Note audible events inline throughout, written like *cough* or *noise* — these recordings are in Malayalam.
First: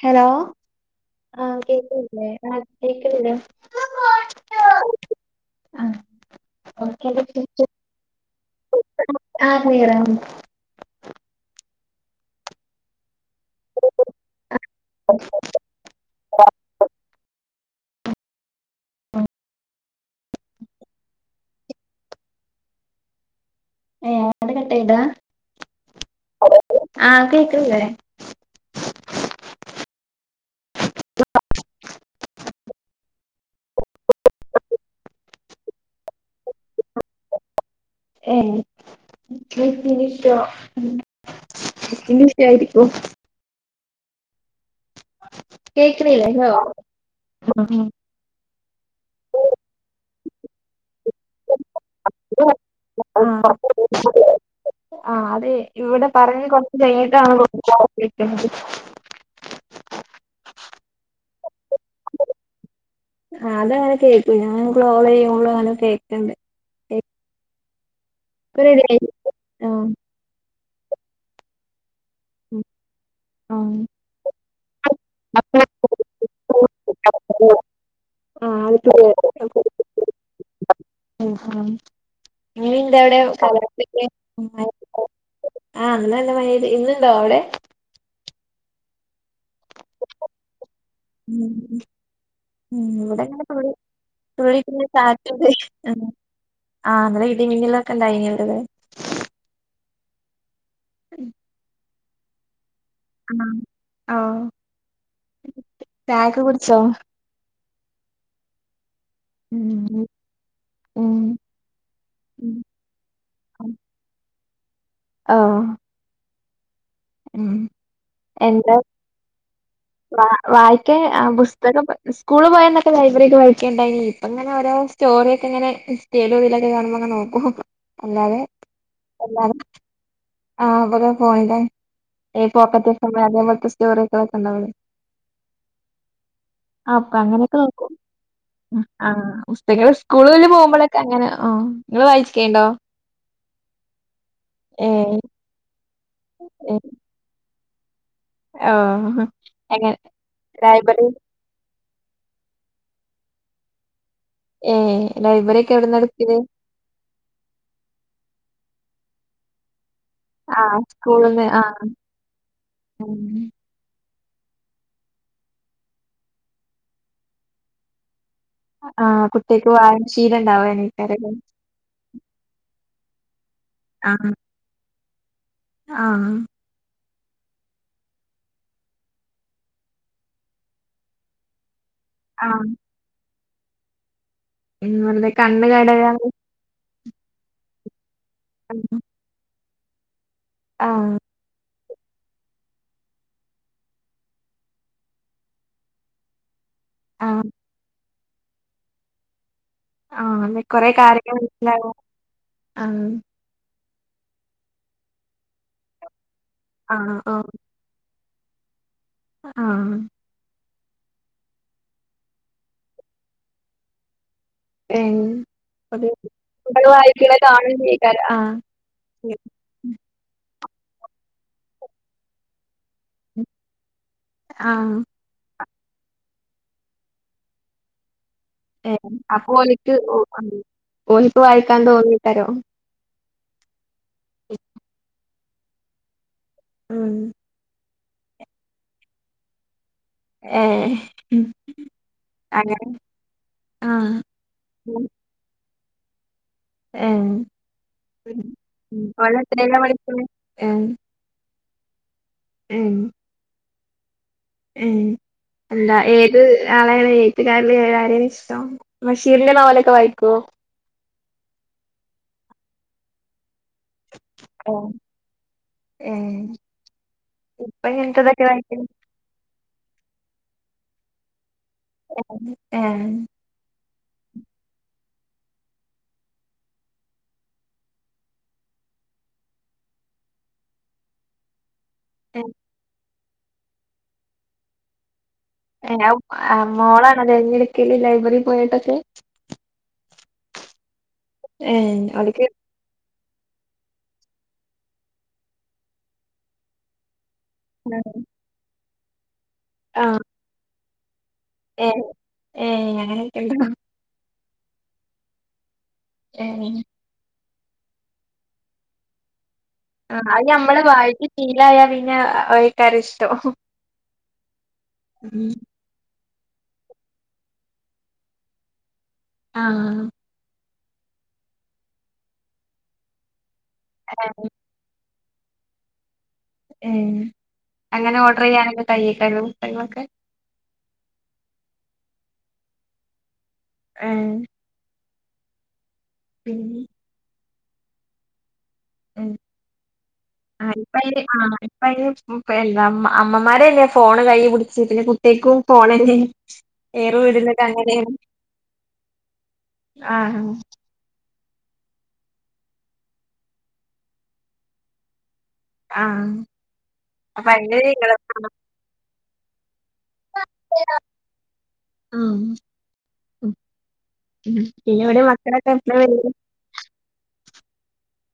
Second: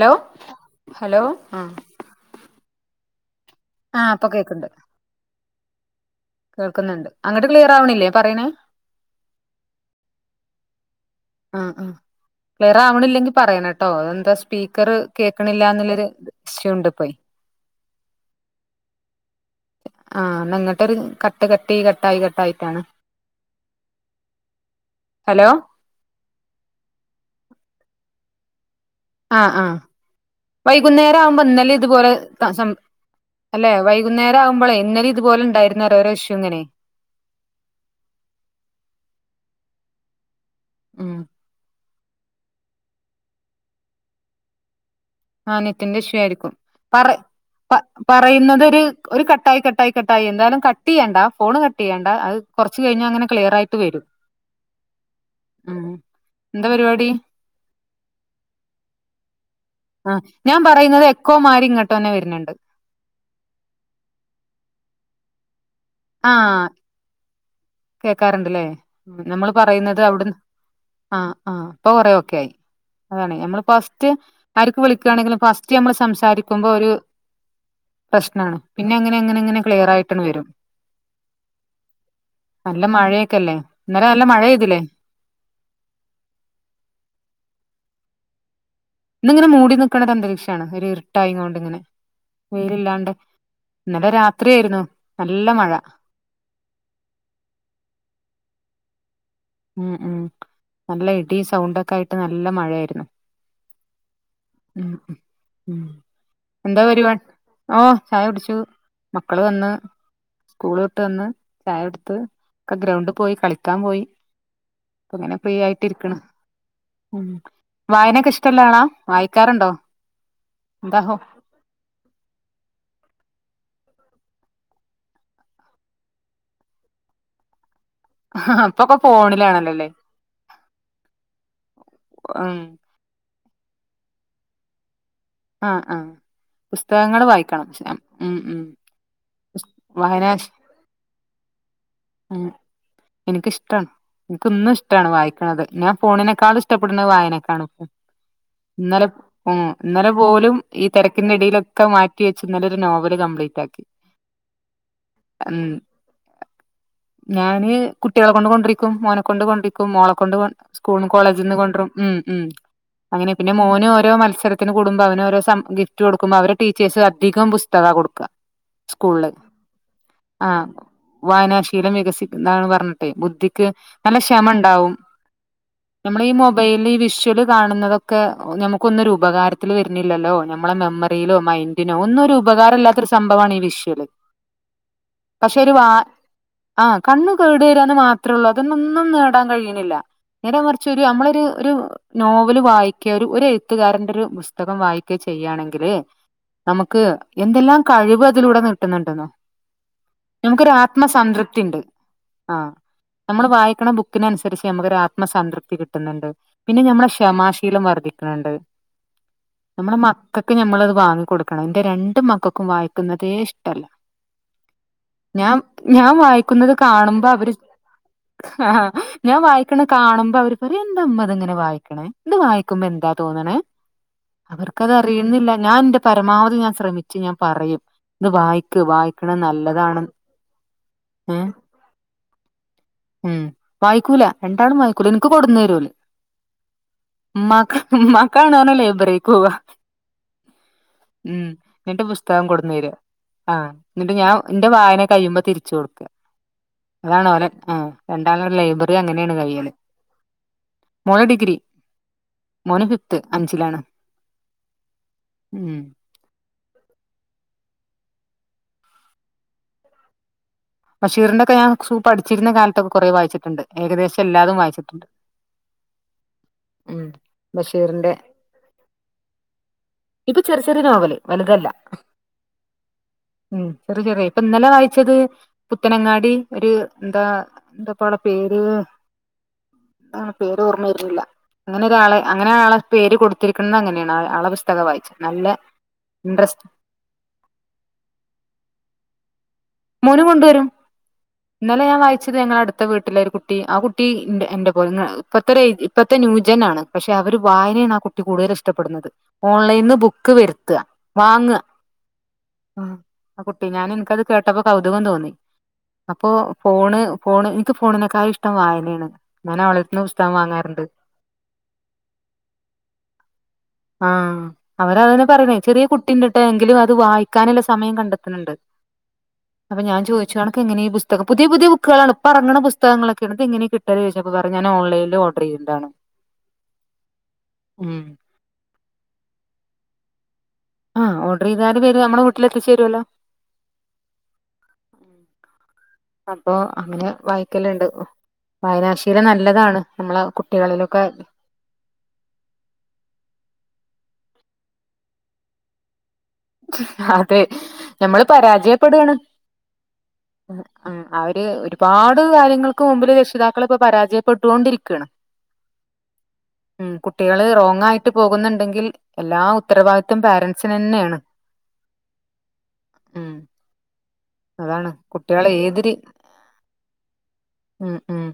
ഹലോ ഹലോ ആഹ് ആ കേക്കണില്ലേ ആഹ് കേക്കണില്ല ആഹ് ഇപ്പൊ കേക്ക്ണ്ട് ആഹ് കേൾക്ക്ന്ന്ണ്ട് അങ്ങട്ട് ക്ലിയർ ആവണില്ലേ പറയണേ ആഹ് ക്ലിയറാവുന്ന് ആഹ് ആഹ് ക്ലിയർ ആവണില്ലെങ്കി പറയണെട്ടോ എന്താ സ്പീക്കറ് കേക്കണില്ല എന്നുള്ളൊരു ഇഷ്യൂ ഇണ്ട് ഇപ്പൊയി ആഹ് എന്നാ ഇങ്ങട്ടൊരു കട്ട് കട്ടീ കട്ടായി കട്ടായിറ്റാണ് ഏഹ് *unintelligible* കട്ടെയ്താ ഹലോ *unintelligible* ആഹ് കേക്കണില്ലേ ആഹ് ആഹ് വൈകുന്നേരം ആവുമ്പോ ഇന്നലേം ഇതുപോലെ ആഹ് സം അല്ലേ വൈകുന്നേരം ആവുമ്പളേ ഇന്നലേം ഇതു പോലെ ഉണ്ടായിരുന്ന്‌ ഓരോരോ ഇഷ്യൂ ഇങ്ങനെ ഏഹ് നെറ്റ് വർക്കിന്റെ ഇഷ്യൂ ഉം നെറ്റിന്റെ ഇഷ്യൂ ആയിരിക്കും ആഹ് നെറ്റിന്റെ ഇഷ്യൂവായിരിക്കും കേക്ക്ണില്ലല്ലോ പറേ ആ പ പറയുന്നത് ഒരു ഒരു കട്ടായി കട്ടായി കട്ടായി എന്തായാലും കട്ട് ചെയ്യണ്ട ഫോണ് ക ട്ടെയ്യണ്ട അത് കൊറച്ച് കഴിഞ്ഞാ അങ്ങനെ ക്ലിയറായിട്ട് വരും ആഹ് അതെ ഉം ഇവിടെ പറഞ്ഞേ എന്താ കൊറച്ച് പരിപാടി *unintelligible* ആഹ് ഞാൻ പറയുന്നത് എക്കോ മാരി ഇങ്ങൊട്ട് തന്നെ വര്ണ് ണ്ട് ആഹ് അതങ്ങനെ കേക്കും ഞാനും ക്ലോള് ചെയ്യ്മ്പൊള് അങ്ങനെ കേ ആഹ് ഇപ്പ കേക്കാറുണ്ടല്ലേ റെഡിയായി നമ്മള് ആ പറയുന്നത് അവിടുൻ ആഹ് ആഹ് ഇപ്പൊ പറയോ ക്കെ ആ അതാണ് നമ്മള് ആഹ് ഫസ്റ്റ് ആർക്ക് വിളിക്കുകയാണെങ്കിലും ആഹ് ഫസ്റ്റ് നമ്മള് സംസാരിക്കുമ്പോ ഒരു പ്രശ്നാണ് അത് പിന്നെ ഇങ്ങനെ ഇങ്ങനെ ഇങ്ങനെ ക്ലിയർ ആയിട്ടണ് വരും മ്ഹ് ഹാ എങ്ങനെ നല്ല ഉണ്ട് അവിടെ മഴയൊക്കെല്ലേ കാലാവസ്ഥയൊക്കെ ഇന്നലെ നല്ല മഴ പെയ്തില്ലേ ആഹ് ഇന്നലെ നല്ല മഴ പെയ്തു ഇന്നുണ്ടോ അവിടെ ഇന്നിങ്ങനെ മൂടി നിൽക്കണ ഒരു അന്തരീക്ഷാണ് ഒരു ഉം ഇറിട്ടായിങ്ങൊണ്ട് ഇങ്ങനെ വെയില് ഉം ഇല്ലാണ്ടെ ഇവിടെങ്ങനെ തുള്ളി ഇന്നലെ രാത്രിയായിരുന്നു തുള്ളിയിട്ടിങ്ങനെ നല്ല ചാറ്റല് മഴ ആഹ് ആഹ് ഇന്നലെ ഇടീം മിന്നലൊക്കെ ഉണ്ടായിനി ഇവിടെ ഉം ഉം നല്ല ഇടി സൗണ്ടൊക്കെ ആയിട്ട് നല്ല മഴായിരുന്നു ആഹ് ആഹ് ഉം ചായൊക്കെ കുടിച്ചോ എന്തോ പരുപാ ഓഹ് ചായ കുടിച്ചു മക്കള് വന്ന് ഉം സ്കൂള് വിട്ട് ഉം വന്ന് ചായ കൊടുത്ത് ഉം ക്ക ഗ്രൗണ്ടി പോയി കളിക്കാൻ പോയി ഇപ്പൊ ഇങ്ങനെ ഫ്രീ ഓഹ് ആയിട്ടിരിക്കണ് ഉ ഉം വായനക്കെ ഇഷ്ടമല്ല എന്താ ആളാ വായിക്കാറുണ്ടോ എന്താഹോ ഇതൊക്കെ പ സ്കൂളില് പോയന്നൊക്കെ ലൈബ്രറിക്കേ വായിക്ക ഇണ്ടായിനി ഇപ്പ ഇങ്ങനെ ഓരോ സ്റ്റോറിയൊക്കെ ഇങ്ങനെ *unintelligible* കാണുമ്പോ ഇങ്ങനെ നോക്കും അല്ലാതെ ഇപ്പൊക്കെ എന്താണ് ഫോണിലാണല്ലോല്ലേ ആഹ് ഇവരെ *unintelligible* ഈ ഉം പോക്കറ്റ് എഫ് എം മ് അതേ പോലത്തെ സ്റ്റോറിയക്കേ വായിക്ക ഒണ്ടാവൊള്ളൂ ആഹ് ആഹ് അപ്പൊ പുസ്തകങ്ങൾ അങ്ങനെയൊക്കെ വായിക്കണം പക്ഷെ, നോക്കു ഉം ഉം ആഹ് പുസ്തകൾ വായനാ സ്കൂളില് പോകുമ്പോഴ അങ്ങനെ ആഹ് നിങ്ങള് ഉം വായിച്ച്ക്കേണ്ടോ എനിക്കിഷ്ടാണ് എനിക്കെന്നും ഏ ഇഷ്ടാണ് വായിക്കണത് ഞാൻ ഫോണിനേക്കാള് ഏ ഇഷ്ടപ്പെടുന്നത് വായനെക്കാണ് ഓ ഇന്നലെ ഉം എങ്ങനെ ഇന്നലെ പോലും ഈ ലൈബ്രറി തിരക്കിന്റെ ഇടയില് ഒക്കെ മാറ്റി വെച്ച് ഇന്നലെയൊരു നോവല് കംപ്ലീറ്റ് ആക്കി ഏഹ് ലൈബ്രറി ഉം ഒക്കെ എവിടാന്ന് എടുക്കല് ഞാന് കുട്ടികളെ കൊണ്ട് കൊണ്ടിരിക്കും മോനെ കൊണ്ട് കൊണ്ടി ക്കും മോളെ കൊണ്ട് ആ സ്കൂള് സ്കൂളിന്ന് കോളേജിന്ന് ആ കൊണ്ടരും ഉം ഉം അങ്ങനെ പിന്നെ മോനും ഓരോ മത്സര ത്തിന് കൂടുമ്പോ അവന് ഓരോ സം ഗിഫ്റ്റ് കൊടുക്കുമ്പോ അവര് ടീച്ചേഴ്സ് അധികം പുസ്തകാ കൊടുക്കുക ആഹ് കുട്ടികക്ക് വാങ്ങി ശീലം ഇണ്ടാവും *unintelligible* ശീലം വികസിക്കുന്നാണ് പറഞ്ഞിട്ട് ബുദ്ധിക്ക് ആ നല്ല ക്ഷമ ഉണ്ടാവും നമ്മള് ആഹ് ഈ മൊ ബൈലിൽ ഈ വിഷ്വല് കാണുന്നതൊക്കെ നമുക്കൊന്നും ഒരു ഉപകാരത്തിൽ വരുന്നില്ലല്ലോ നമ്മളെ മെമ്മറിയിലോ മൈൻഡ് ഒന്നും ഒരു ആഹ് ഉപകാരമില്ലാത്തൊരു സംഭവമാണ് ഈ വിഷ്വല് പിന്ന വെറുതെ പക്ഷെ കണ്ണ് ഒരു വാ കേടായ ആഹ് കണ്ണ് കേട് വരുകാന്ന് മാത്രേള്ളൂ അതൊന്നൊന്നും നേടാൻ കഴിയണില്ല നേരെ മറിച്ച് ഒരു ആഹ് നമ്മളൊരു ഒരു നോവല് വായിക്കയോ ഒരു എഴുത്തുകാരന്റെ ഒരു പുസ്തകം വായിക്കുവോ ചെയ്യുവാണെങ്കില് നമുക്ക് ആഹ് എന്തെല്ലാം കഴിവ് അതിലൂടെ കിട്ടുന്നുണ്ടെന്നോ ആഹ് അങ്ങനെ കൊറെ കാര്യങ്ങൾ ഇണ്ട് മനസ്സിലാവും ആഹ് നമ്മള് വായിക്കണ ബുക്കിനനുസരിച്ച് നമുക്കൊരു ആത്മസംതൃപ്തി കിട്ടുന്നുണ്ട് പിന്നെ ഞമ്മളെ ആഹ് ആഹ് ക്ഷമാശീലം വർദ്ധി ക്കണുണ്ട് ആഹ് നമ്മുടെ മ ക്കൊക്ക് ഞമ്മളത് വാങ്ങി കൊടുക്കണം എന്റെ രണ്ട് മക്കൾക്കും വായിക്കുന്നതേ ഇഷ്ടല്ല ഏഹ് ഞാൻ അത് ഞാൻ വായിക്കുന്നത് കുട്ടികള് കാണുമ്പോ വായിക്കണ അവര് കാണുന്നേക്കാരം ആഹ് ഞാൻ വാ വായിക്കണ കാണുമ്പോ അവര് പറയും എന്താ ഉമ്മ ഇത് ഇങ്ങനെ വായിക്കണ ഇത് വായിക്കുമ്പോ എന്താ ഉം. തോന്നണെ അവർക്കത് ആഹ് അറിയുന്നില്ല ഞാൻ എന്റെ പരമാവധി ഞാൻ ശ്രമിച്ചു ഞാൻ പറയും ഇത് വായി ക്ക് വായിക്കണ നല്ലതാണ് ഏ ഓലിക്ക് വായിക്കാൻ തോന്നിട്ടരോ ഉം വായിക്കൂല രണ്ടാളും വായിക്കൂല എനിക്ക് കൊടുന്ന് തരുവൊള്ളു ഉം ഉമ്മാക്ക ഉമ്മാക്കാണെന്നു പറഞ്ഞാ ലൈബറിയേക്ക് പോവുക ഉം എന്നിട്ട് പുസ്തകം കൊണ്ടുന്നു അങ്ങനെ തരും ആഹ് എന്നിട്ട് ഞാൻ എന്റെ വായന ഉം. കഴിയുമ്പോ തിരിച്ചു കൊടുക്കാ അതാണ് ഏഹ് ഓല് ആഹ് രണ്ടാളും ലൈബ്രറി അങ്ങനെയാണ് ഓള് കഴിയല് എത്രയിലാ പഠിക്കണെ ഏഹ് മോള് ഡിഗ്രി മോന് ഫിഫ്ത്ത് അഞ്ചിലാണ് ഉം ഉം അല്ല ഏൽ ഏത് ആളെയാണ് എഴുത്തുകാരില് ആരെയാണ് ഇഷ്ടം ബഷീറിന്റെ നോവലൊക്കെ വായിക്കുവോ ബഷീറിന്റൊക്കെ ഞാൻ സ് പഠിച്ചിരുന്ന കാലത്തൊക്കെ കുറെേ വായിച്ചിട്ടുണ്ട് ഏകദേശം എല്ലാതും വായിച്ചിട്ടുണ്ട് ഏഹ് ഉം ഇപ്പൊ ബഷീറിന്റെ ഇനട്ടതൊക്കെ വായിക്കും ഇപ്പൊ ചെറിയ ചെറിയ നോവല് വലുതല്ല ആഹ് ഉം ചെറിയ ചെറിയ ഇപ്പൊ ഇന്നലെ വായിച്ചത് പുത്തനങ്ങാടി ഒരു എന്താ എന്താപ്പോളേ പേര് ആഹ് പേര് ഓർമ വെരുന്നില്ല അങ്ങനെ ഒരാളെ അങ്ങനെ ആളെ പേര് കൊടുത്തിരിക്കണത് അങ്ങനെയാണ് ആളെ പുസ്തകം വായിച്ചേ നല്ല ഏഹ് ഇൻട്രസ്റ്റ് മോളാണൊ തെരഞ്ഞെടുക്കല് ലൈബ്രറിയിൽ പോയിട്ടൊക്കെ മോനും കൊണ്ടുവരും ഏ ഇന്നലെ ഞാൻ വായിച്ചത് അവൾക്ക് ഞങ്ങളെ അടുത്ത് ടുത്ത വീട്ടിലെ ഒരു കുട്ടി ആഹ് കുട്ടി എന്റെ പോലെ ഇപ്പത്തെ ഇപ്പത്തെ ന്യൂജെൻ ആണ് പക്ഷെ അവര് വായനാണ് ആഹ് കുട്ടി കൂടുതൽ ഇഷ്ടപ്പെടുന്നത് ഓൺലൈനിൽ നിന്ന് ആ ബുക്ക് വരുത്തുക വാങ്ങുക ഏ ഏ ആഹ് അങ്ങനെയൊക്കെ ആഹ് കുട്ടി ഉണ്ടോ ഞാൻ എനക്ക്ത് കേട്ടപ്പൊ കൗതുകം തോന്നി അപ്പോ ഏ ഫോണ് ഫോണ് ഇൻക്ക് ഫോണിനെ കായു ഇഷ്ടം വായനയാണ്. ഞാൻ അവള ആഹ് അത് നമ്മള് വായിച്ച് ശീലായാ പിന്നെ വഴക്കാര ഇഷ്ടോ ആഹ് അവരതെന്നെ പറയണേ ചെറിയ കുട്ടിണ്ട്ട്ടോ എങ്കിലും അത് വായിക്കാനുള്ള സമയം കണ്ടെത്തുണ്ണ്ട് ആ അപ്പൊ ഞാൻ ചോദിച്ചു അണക്ക് എങ്ങനെ ഈ പുസ്തം പുതിയ പുതിയ ബുക്കുകളാണ് ഇപ്പം ഇറങ്ങുന്ന പുസ്തകങ്ങളൊക്കേണ് ഇത് എങ്ങനെ കിട്ടല് ചോയ്ചപ്പൊ ച്ച്പ്പോ പറഞ്ഞുഞ നോൺലൈനില് ഓർഡർയ്യതാണ് ഏ.. അങ്ങനെ ഓർഡർ ചെയ്യാനൊക്കെ കയ്യി ത ര്വോ പുസ്തകങ്ങളൊക്കെ ആഹ് ഓർഡർ ചെയ്താല് വരു നമ്മുടെ വീട്ടില് എത്തിച്ച് തരുവല്ലോ ഏഹ് അപ്പൊ പിന്നെ അങ്ങനെ വായിക്കല്ണ്ട്. വായനാശ ഇല ഉം നല്ലതാണ് നമ്മളെ ആ ഇപ്പ കുട്ടികളിലൊക്കെ അയിന് ആ ഇപ്പ അയിന് പ് എന്താ അമ്മമാരന്നെ ഫോണ് കയ്യി പിടിച്ച് പിന്നെ കുട്ട്യേക്കും ഫോണെന്നെ ഹതെ. ഹ് ഞമ്മള് പരാജയപ്പെടുകാണ് ആഹ് ഉം അവര് ഒരുപാട് കാര്യങ്ങൾക്ക് മുമ്പില് രക്ഷിതാക്കളിപ്പൊ പരാജയപ്പെട്ടോണ്ടിരിക്കയാണ് ആഹ് മ്മ് കുട്ടികള് അപ്പൊ അയിന്റെ ഒരു റോങ്ങായിട്ട് ഇളക്കാണ് പോകുന്നുണ്ടെങ്കിൽ എല്ലാ ഉത്തരവാദിത്വം പാരൻറ്സിന് ന്നെയാണ് ഊമ് ഉം അതാണ് പിന്നെ ഇവിടെ കുട്ട്യാളെ മക്കളൊക്കെ ഏതിരി എപ്പളാ മ്മ് മ്മ്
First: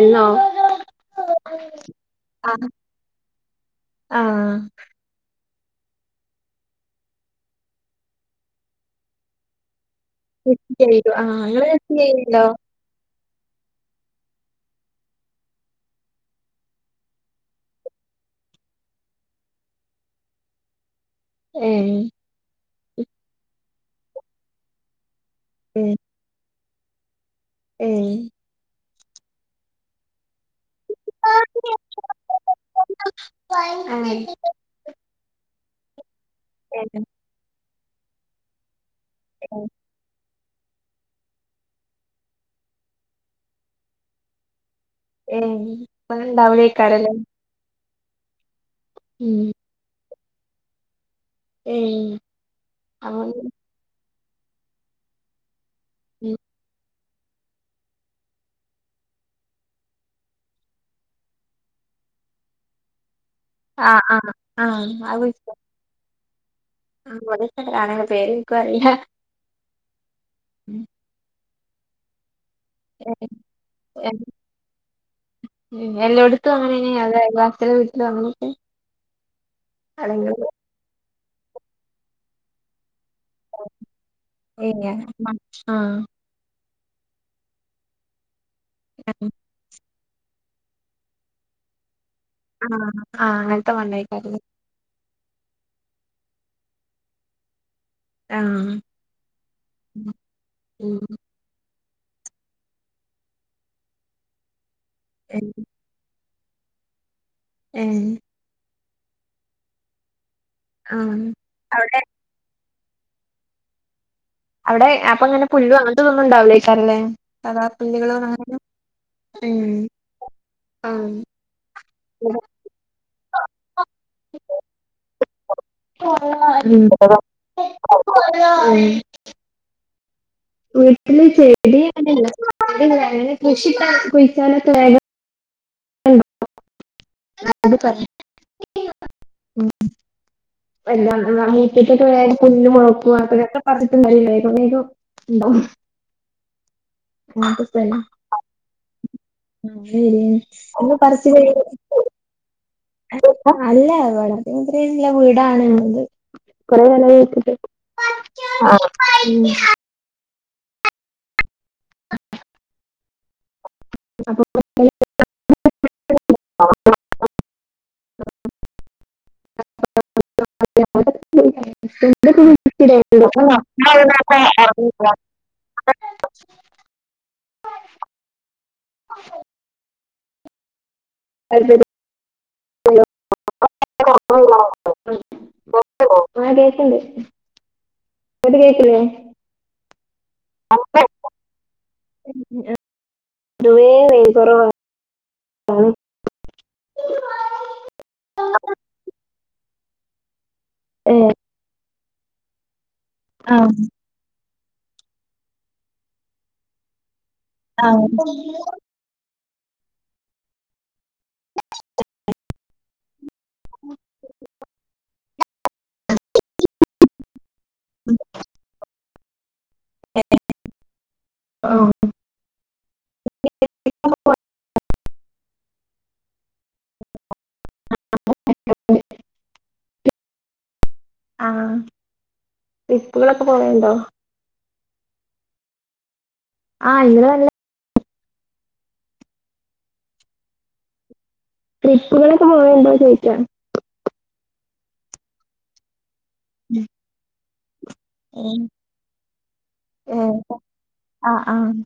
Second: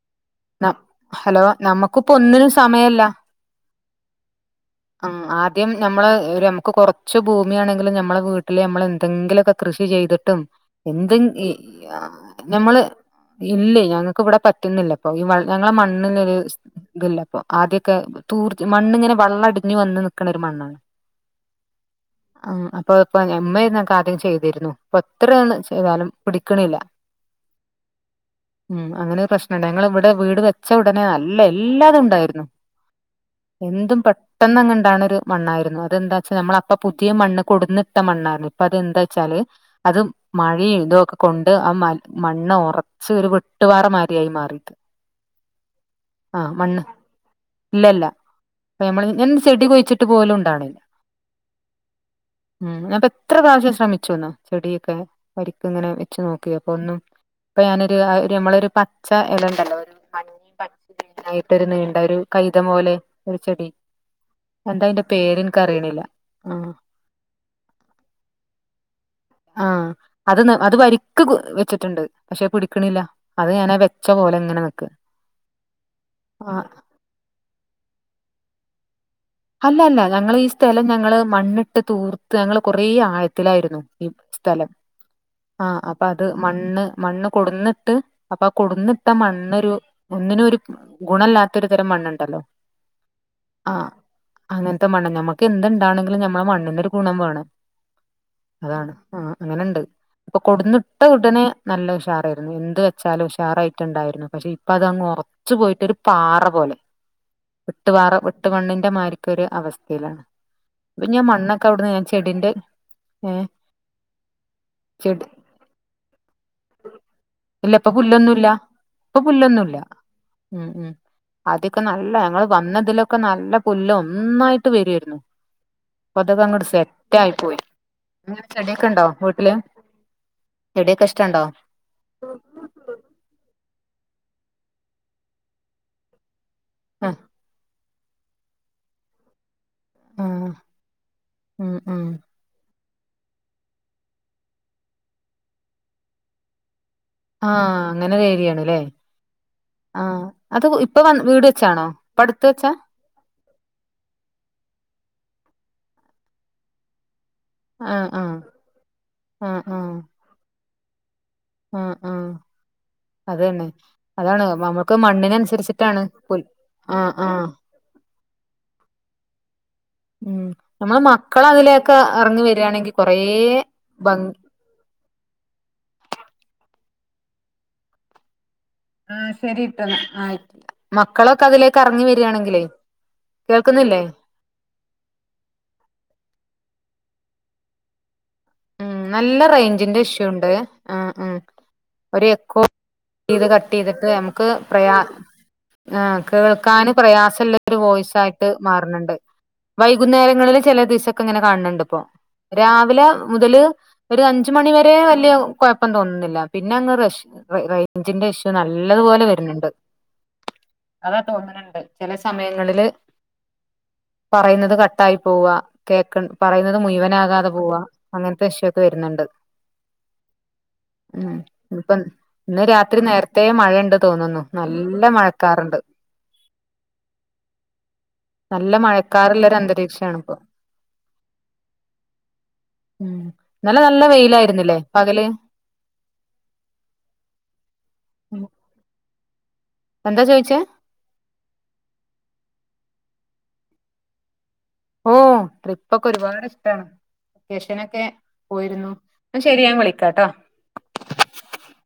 എന്നോ ന ഹലോ നമ്മുക്ക്പ്പ ഒന്നിനും ആഹ് സമയല്ല ആഹ് മ്മ് ആദ്യം നമ്മള് രമുക്ക് കുറച്ച് ഭൂമിയാണെങ്കിലും നമ്മളെ വീട്ടില് നമ്മൾ എന്തെങ്കിലൊക്കെ കൃഷി ചെയ്ത് ട്ടും കൃഷി ചെയ്തു ആ എന്തൻ ഇ ഇങ്ങള് കൃഷി അ ചെയ്യ്ണ്ടോ ഞമ്മള് ഇല്ലേയ് ഞങ്ങക്ക് വിടെ പറ്റുന്നില്ല പ്പൊ ഈ വ ഞങ്ങളെ മണ്ണിന് ഒര് ത്ല്ലപ്പൊ ആദ്യൊക്കെ തൂർത് മണ്ണിങ്ങനെ വള്ളടിഞ്ഞ് വന്ന് നിക്ക്ണ ഒരു മണ്ണാണ് ഏമ് ആഹ് അപ്പൊ ഇപ്പൊ ഇമ്മയ്രുന്നു ക്ക ആദ്യം ചെയ്തിരുന്നു. ഇപ്പൊ എത്രയാണ് ചെയ്താലും പിടിക്കണില്ല മ്മ് മ്മ് അങ്ങനെ ഒരു പ്രശ്നണ്ട്. ഞങ്ങള് വ്ടെ വീട് വ ച്ച ഉടനെ നല്ല എല്ലാതും ഉണ്ടായിരുന്നു. ഏഹ് എന്തുംപെട്ട് ന്നണ്ടാക്ണ ഒരു മണ്ണായിരുന്നു. അതെന്താച്ചാ നമ്മള് അപ്പൊ ഏഹ് പുതിയ മണ്ണ് കൊടുന്നിട്ട മണ്ണായിരുന്നു അപ്പ അതെന്താച്ചാല് അത് മഴീ തുഒ ക്കെ കൊണ്ട് ആ മ മണ്ണ് ഉറ ച്ച് ഒരു വെട്ടുപാറ മായിരിയായി മാറിയിട്ട് ഏയ് ഇപ്പങ്ങനെ ഉണ്ടാവുലേകാരം ല്ലെ. ഇല്ലല്ല പ്പ നമ്മള് ഞാൻ ഉം ചെടി കുയി ച്ചിട്ട് പോലും ഇണ്ടാണില്ല ഏഹ് ഉം ഞാൻ പ്പെത്ര അപ്പൊ പ്രാവശ്യം ശ്രമിച്ചുന്നോ ചെടിയൊക്കെ വരിക്ക്ങ്ങനെവെ ച്ച് നോക്കിയപ്പൊ ഒന്നും പ്പൊ ഞാനൊരു രമ്മളെ ഒരു പച്ച ഇല ഉണ്ടല്ലോ മഞ്ഞീം പച്ചീ മായിട്ടൊരു നീണ്ട ഒരു കൈത പോലെ ഒരു ചെടി ആഹ് ആഹ് ആഹ് എന്താ അയിന്റെ പേര് ഇൻക്കറീണ് ല്ല ആഹ് ഇവടൊക്കെ കാണാ ആപേര് നക്കു ക്കും അറീല്ല ആഹ് അത് ന് അത് വരിക്ക് വെച്ചിട്ടുണ്ട് പക്ഷെ പിടിക്ക്ണില്ല അത് ഞാനാ വെച്ച പോലെ ങ്ങനെ നിക്ക. ആഹ് ഏ അയൽവാസ്യാളെ വീട്ടിൽ *unintelligible* അല്ല അല്ല ഞങ്ങള് ഈ സ്ഥലം ഞങ്ങള് മണ്ണിട്ട് തൂർത്ത് ഞങ്ങൾ കൊറെ ആഴ ത്തിലായിരുന്നു ഈ സ്ഥലം ആഹ് അപ്പൊ അത് മണ്ണ് മണ്ണ് കൊടന്ന്ട്ട് അപ്പൊ കൊടന്ന്ട്ട മണ്ണൊരു ഒന്നിനു ഒരു ഗുണല്ലാത്തൊരു തരം മണ്ണുണ്ടല്ലോ ആഹ് ആഹ് അങ്ങനത്തെ മണ്ണായിക്കരം ല്ലേ അങ്ങനത്തെ മണ്ണ് ഞമ്മക്ക് എന്തുണ്ടാകണെങ്കിലും ഞമ്മളെ മണ്ണിനൊരു ഗുണം വേണം ആഹ് ആഹ് അങ്ങനുണ്ട് അപ്പൊ കൊടുന്നിട്ട ഉം ഉടനെ നല്ല ഉഷാർ ആയിരുന്നു എന്ത് വെച്ചാലും ഉഷാർ ആയിട്ടുണ്ടായിരുന്നു പക്ഷെ ഇപ്പ അതങ്ങ് ഉറച്ചു പോയിട്ടൊരു പാറ പോലെ ഒട്ടുപാറ ഏഹ് ഒട്ടുമണ്ണിന്റെ മാരിക്കൊരു അവസ്ഥയിലാണ് ഇപ്പ ആഹ് ഞാൻ മണ്ണൊക്കെ അവിടന്ന് അവിടെ ഞാൻ ചെടിന്റെ ഏഹ് അവിടെ ചെടി അപ്പൊങ്ങനെ പുല്ലും അങ്ങനത്തൊന്നും ഉണ്ടാവില്ലേ ക ഇപ്പൊ പുല്ലികളോ പുല്ലൊന്നുല്ല അങ്ങനെ ഇപ്പ പുല്ലൊന്നും ഉം ഇല്ല ഉം ഉം ആദ്യൊക്കെ നല്ല ഞങ്ങൾ വന്നതിലൊക്കെ നല്ല പുല്ല് ഒന്നായിട്ട് വരുവായിരുന്നു അപ്പഴുതേക്ക് അങ്ങോട്ട് സെറ്റ് ആഹ് ആയി പോയി നിങ്ങക്ക് ഉം ചെടിയൊക്കെ ഉണ്ടോ വീട്ടില് ചെടിയൊക്കെ വീട്ടില് ഇഷ്ടണ്ടോ ചെടി *unintelligible* കുഴിക്കാനൊക്കെ വേഗം ആഹ് *unintelligible* ഉം ആഹ് ഉം ഉം *unintelligible* *unintelligible* ആഹ് സ്ഥലം അങ്ങനെ ഒരു ഏരിയാണല്ലേ അങ്ങനെ ആഹ് വരികയാണ് അത് ഒന്ന് ഇപ്പൊ വ പറിച്ച് വീട് വെച്ചാണോ ഇപ്പ അടുത്ത് വെച്ചാ അല്ല *unintelligible* ആഹ് ആഹ് ആഹ് ആഹ് ആഹ് ആഹ് ആഹ് അതന്നെ അതാണ് നമുക്ക് മണ്ണിനനുസരിച്ചിട്ടാണ് *unintelligible* ആഹ് ആഹ് ഉം നമ്മള് മക്കള് അതിലേക്ക് ഇറങ്ങി വരിയാണെങ്കിൽ കൊറേ ഭംഗി *unintelligible* ആഹ് ശരിട്ടന്നാ ആയി മക്കളൊക്കെ അതിലേക്ക് ഇറങ്ങി വരിയാണെങ്കിലെ കേൾക്കുന്നില്ലേ ഉം *unintelligible* നല്ല റേഞ്ചിന്റെ ഇഷ്യൂ ഉണ്ട് ആഹ് ആഹ് ഒരു എക്കോ ഇത് കട്ട് പൊതുവേ ചെയ്തിട്ട് റേഞ്ച് നമുക്ക് കുറവാ പ്രയാ *unintelligible* ആഹ് കേൾക്കാൻ പ്രയാസില്ല ഒരു വോയിസായിട്ട് മാറുന്നുണ്ട് വൈകുന്നേരങ്ങളിൽ ചില ഏ ദിവസൊക്കെ ഇങ്ങനെ കാണണ്ട് ഇപ്പോ രാവിലെ ആ മുതല് ഒരു അഞ്ച് മണി വരെ വലിയ കുഴപ്പം തോന്നുന്നില്ല പിന്നെ അങ്ങ് റഷ് ആ റേഞ്ചിന്റെ ഇഷ്യൂ നല്ല നല്ലതുപോലെ വരുന്നുണ്ട് അതാ തോന്നുന്നുണ്ട് ചില സമയങ്ങളില് പറയുന്നത് കട്ടായി പോവ കേക്ക പറയുന്നത് മുഴുവനാകാതെ പോവാ അങ്ങനത്തെ വിഷയൊക്കെ വരുന്നുണ്ട് ഉം *unintelligible* ഇന്ന് രാത്രി നേരത്തെ മഴയുണ്ട് തോന്നുന്നു നല്ല മഴക്കാറുണ്ട് നല്ല മഴക്കാറുള്ള ഒരു അന്തരീക്ഷമാണിപ്പോ ആഹ് ഉം ഇന്നലെ നല്ല വെയിലായിരുന്നില്ലേ പകല് ആഹ് ഇന്നലെ നല്ല എന്താ ചോദിച്ച ട്രിപ്പുകളൊക്കെ പോവ ഉണ്ടോ എന്ന് ചോദിച്ചാ ഓഹ് ട്രിപ് ഒക്കെ ഒരുപാട് ഇഷ്ടാണ് വെക്കേഷനൊക്കെ ഏഹ് പോയിരുന്നു ന്ന ശരി ഞാൻ ഏ വിളിക്കാട്ടോ ഹ് ആഹ് ആഹ്